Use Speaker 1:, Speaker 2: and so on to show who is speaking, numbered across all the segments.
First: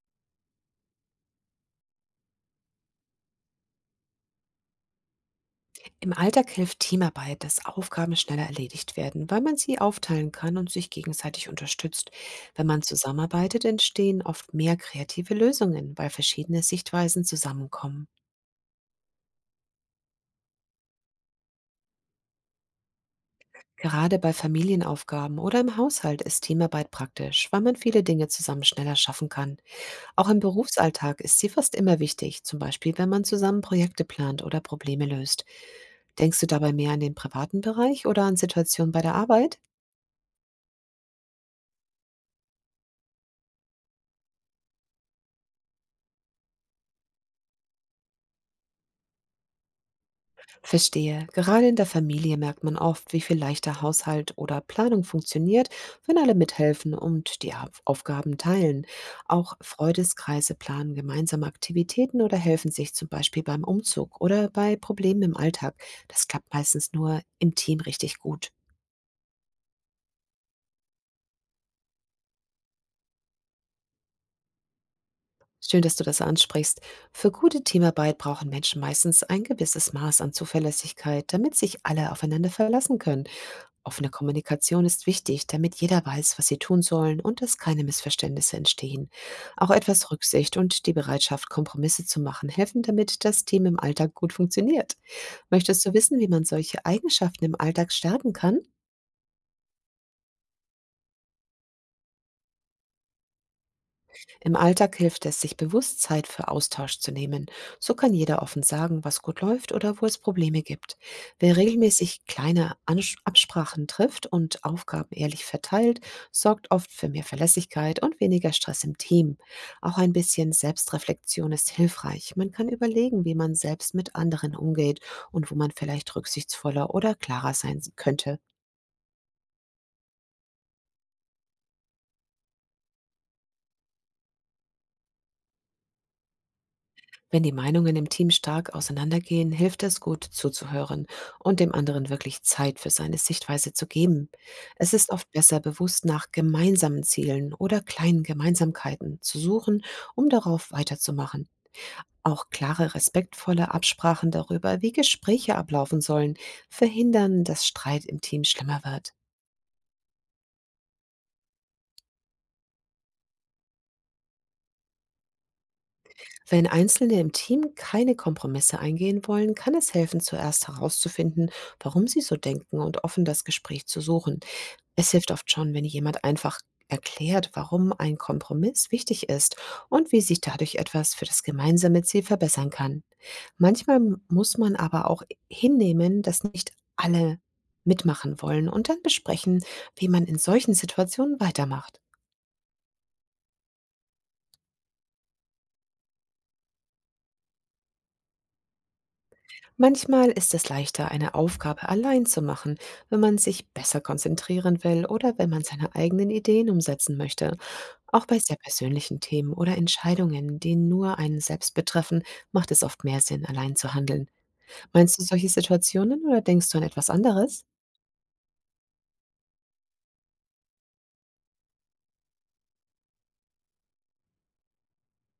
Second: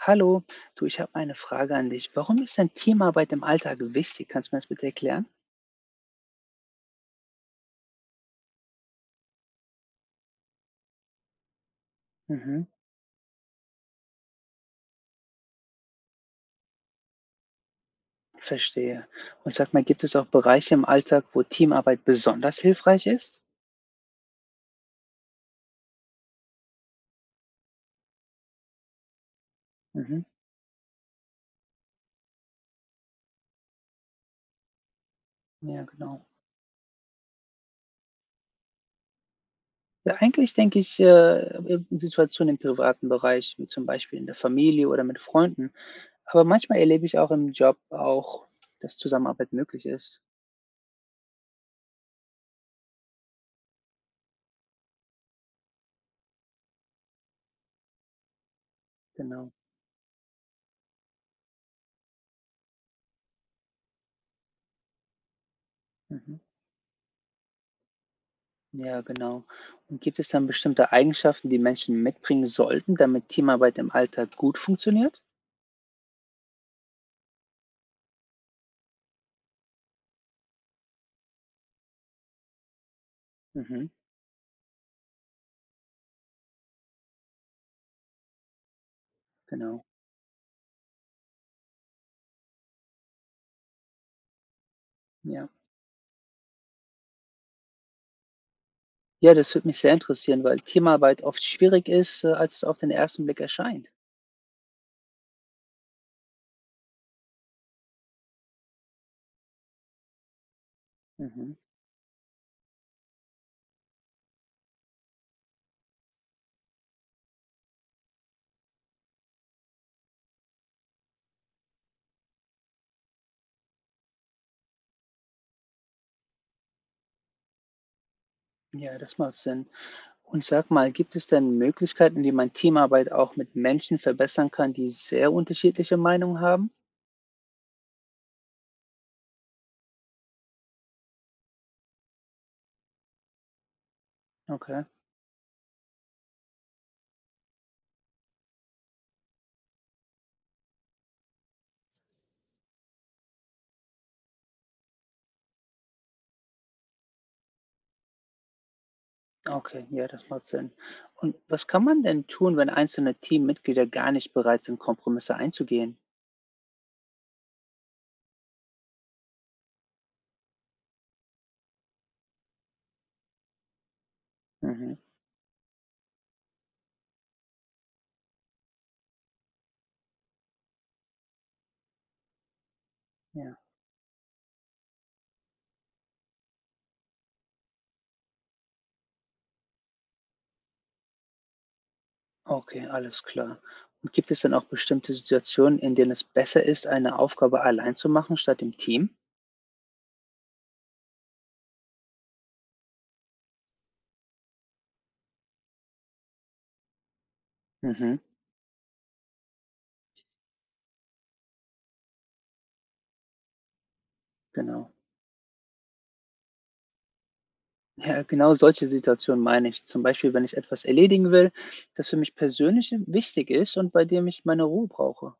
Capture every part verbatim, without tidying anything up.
Speaker 1: Hallo, du, ich habe eine Frage an dich. Warum ist denn Teamarbeit im Alltag wichtig? Kannst du mir das bitte erklären?
Speaker 2: Im Alltag hilft Teamarbeit, dass Aufgaben schneller erledigt werden, weil man sie aufteilen kann und sich gegenseitig unterstützt.
Speaker 1: Mhm,
Speaker 2: Wenn man zusammenarbeitet, entstehen oft mehr kreative Lösungen, weil verschiedene Sichtweisen zusammenkommen.
Speaker 1: verstehe. Und sag mal, gibt es auch Bereiche im Alltag, wo Teamarbeit besonders hilfreich ist?
Speaker 2: Gerade bei Familienaufgaben oder im Haushalt ist Teamarbeit praktisch, weil man viele Dinge zusammen schneller schaffen kann.
Speaker 1: Mhm,
Speaker 2: Auch im Berufsalltag ist sie fast immer wichtig, zum Beispiel wenn man zusammen Projekte plant oder Probleme löst.
Speaker 1: ja, genau.
Speaker 2: Denkst du dabei mehr an den privaten Bereich oder an Situationen bei der Arbeit?
Speaker 1: Ja, eigentlich denke ich, äh, in Situationen im privaten Bereich, wie zum Beispiel in der Familie oder mit Freunden. Aber manchmal erlebe ich auch im Job auch, dass Zusammenarbeit möglich ist.
Speaker 2: Verstehe. Gerade in der Familie merkt man oft, wie viel leichter Haushalt oder Planung funktioniert, wenn alle mithelfen und die Auf- Aufgaben teilen.
Speaker 1: Genau.
Speaker 2: Auch Freudeskreise planen gemeinsame Aktivitäten oder helfen sich zum Beispiel beim Umzug oder bei Problemen im Alltag. Das
Speaker 1: Mhm.
Speaker 2: klappt meistens nur im Team richtig gut.
Speaker 1: Ja, genau. Und gibt es dann bestimmte Eigenschaften, die Menschen mitbringen sollten, damit Teamarbeit im Alltag gut funktioniert?
Speaker 2: Schön, dass du das ansprichst. Für gute Teamarbeit brauchen Menschen meistens ein gewisses Maß an Zuverlässigkeit, damit sich alle aufeinander verlassen können.
Speaker 1: Mhm,
Speaker 2: Offene Kommunikation ist wichtig, damit jeder weiß, was sie tun sollen und dass keine Missverständnisse entstehen. Auch
Speaker 1: genau.
Speaker 2: etwas Rücksicht und die Bereitschaft, Kompromisse zu machen, helfen, damit das Team im Alltag gut funktioniert.
Speaker 1: Ja.
Speaker 2: Möchtest du wissen, wie man solche Eigenschaften im Alltag stärken kann?
Speaker 1: Ja, das würde mich sehr interessieren, weil Teamarbeit oft schwierig ist, äh, als es auf den ersten Blick erscheint.
Speaker 2: Im Alltag hilft es, sich bewusst Zeit für Austausch zu nehmen. So kann jeder offen sagen, was gut läuft oder wo es Probleme gibt.
Speaker 1: Mhm.
Speaker 2: Wer regelmäßig kleine Ansch- Absprachen trifft und Aufgaben ehrlich verteilt, sorgt oft für mehr Verlässlichkeit und weniger Stress im Team. Auch ein bisschen Selbstreflexion ist hilfreich. Man kann überlegen, wie man selbst mit anderen umgeht und wo man vielleicht rücksichtsvoller oder klarer sein könnte.
Speaker 1: Ja, das macht Sinn. Und sag mal, gibt es denn Möglichkeiten, wie man Teamarbeit auch mit Menschen verbessern kann, die sehr unterschiedliche Meinungen haben?
Speaker 2: Wenn die Meinungen im Team stark auseinandergehen, hilft es gut zuzuhören und dem anderen wirklich Zeit für seine Sichtweise zu geben.
Speaker 1: Okay,
Speaker 2: Es ist oft besser, bewusst nach gemeinsamen Zielen oder kleinen Gemeinsamkeiten zu suchen, um darauf weiterzumachen. Auch klare, respektvolle Absprachen darüber, wie Gespräche ablaufen sollen, verhindern, dass Streit im Team schlimmer wird.
Speaker 1: okay, ja, das macht Sinn. Und was kann man denn tun, wenn einzelne Teammitglieder gar nicht bereit sind, Kompromisse einzugehen?
Speaker 2: Wenn Einzelne im Team keine Kompromisse eingehen wollen, kann es helfen, zuerst herauszufinden, warum sie so denken und offen das Gespräch zu suchen.
Speaker 1: Mhm.
Speaker 2: Es hilft oft schon, wenn jemand einfach erklärt, warum ein Kompromiss wichtig ist und wie sich dadurch etwas für das gemeinsame Ziel verbessern kann.
Speaker 1: Ja,
Speaker 2: Manchmal m- muss man aber auch hinnehmen, dass nicht alle mitmachen wollen und dann besprechen, wie man in solchen Situationen weitermacht.
Speaker 1: okay, alles klar. Und gibt es denn auch bestimmte Situationen, in denen es besser ist, eine Aufgabe allein zu machen statt im Team?
Speaker 2: Manchmal ist es leichter, eine Aufgabe allein zu machen, wenn man sich besser konzentrieren will oder wenn man seine eigenen Ideen umsetzen möchte.
Speaker 1: Mhm,
Speaker 2: Auch bei sehr persönlichen Themen oder Entscheidungen, die nur einen selbst betreffen, macht es oft mehr Sinn, allein zu handeln.
Speaker 1: genau.
Speaker 2: Meinst du solche Situationen oder denkst du an etwas anderes?
Speaker 1: Ja, genau solche Situationen meine ich. Zum Beispiel, wenn ich etwas erledigen will, das für mich persönlich wichtig ist und bei dem ich meine Ruhe brauche.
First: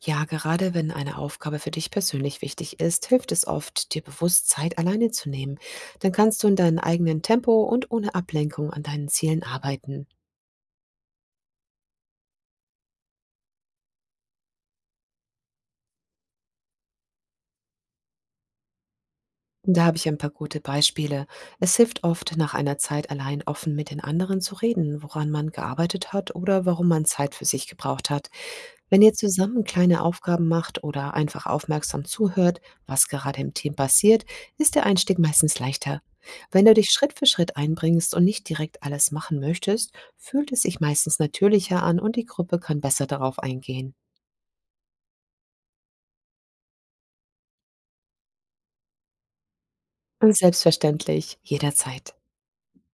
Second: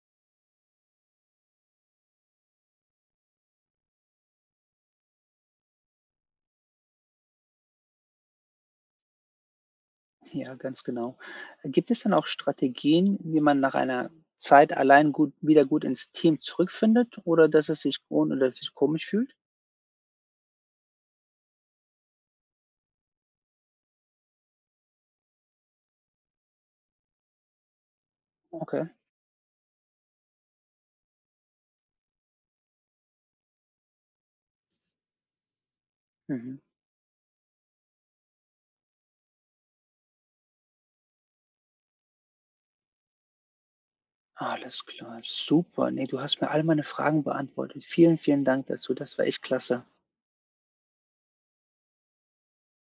Speaker 2: Ja, gerade wenn eine Aufgabe für dich persönlich wichtig ist, hilft es oft, dir bewusst Zeit alleine zu nehmen. Dann kannst du in deinem eigenen Tempo und ohne Ablenkung an deinen Zielen arbeiten.
Speaker 1: Ja, ganz genau. Gibt es dann auch Strategien, wie man nach einer Zeit allein gut, wieder gut ins Team zurückfindet oder dass es sich ohne dass es sich komisch fühlt?
Speaker 2: Da habe ich ein paar gute Beispiele. Es hilft oft, nach einer Zeit allein offen mit den anderen zu reden, woran man gearbeitet hat oder warum man Zeit für sich gebraucht hat.
Speaker 1: Okay.
Speaker 2: Wenn ihr zusammen kleine Aufgaben macht oder einfach aufmerksam zuhört, was gerade im Team passiert, ist der Einstieg meistens leichter.
Speaker 1: Mhm.
Speaker 2: Wenn du dich Schritt für Schritt einbringst und nicht direkt alles machen möchtest, fühlt es sich meistens natürlicher an und die Gruppe kann besser darauf eingehen.
Speaker 1: Alles klar, super. Ne, du hast mir all meine Fragen beantwortet. Vielen, vielen Dank dazu. Das war echt klasse.
Speaker 2: Und selbstverständlich, jederzeit.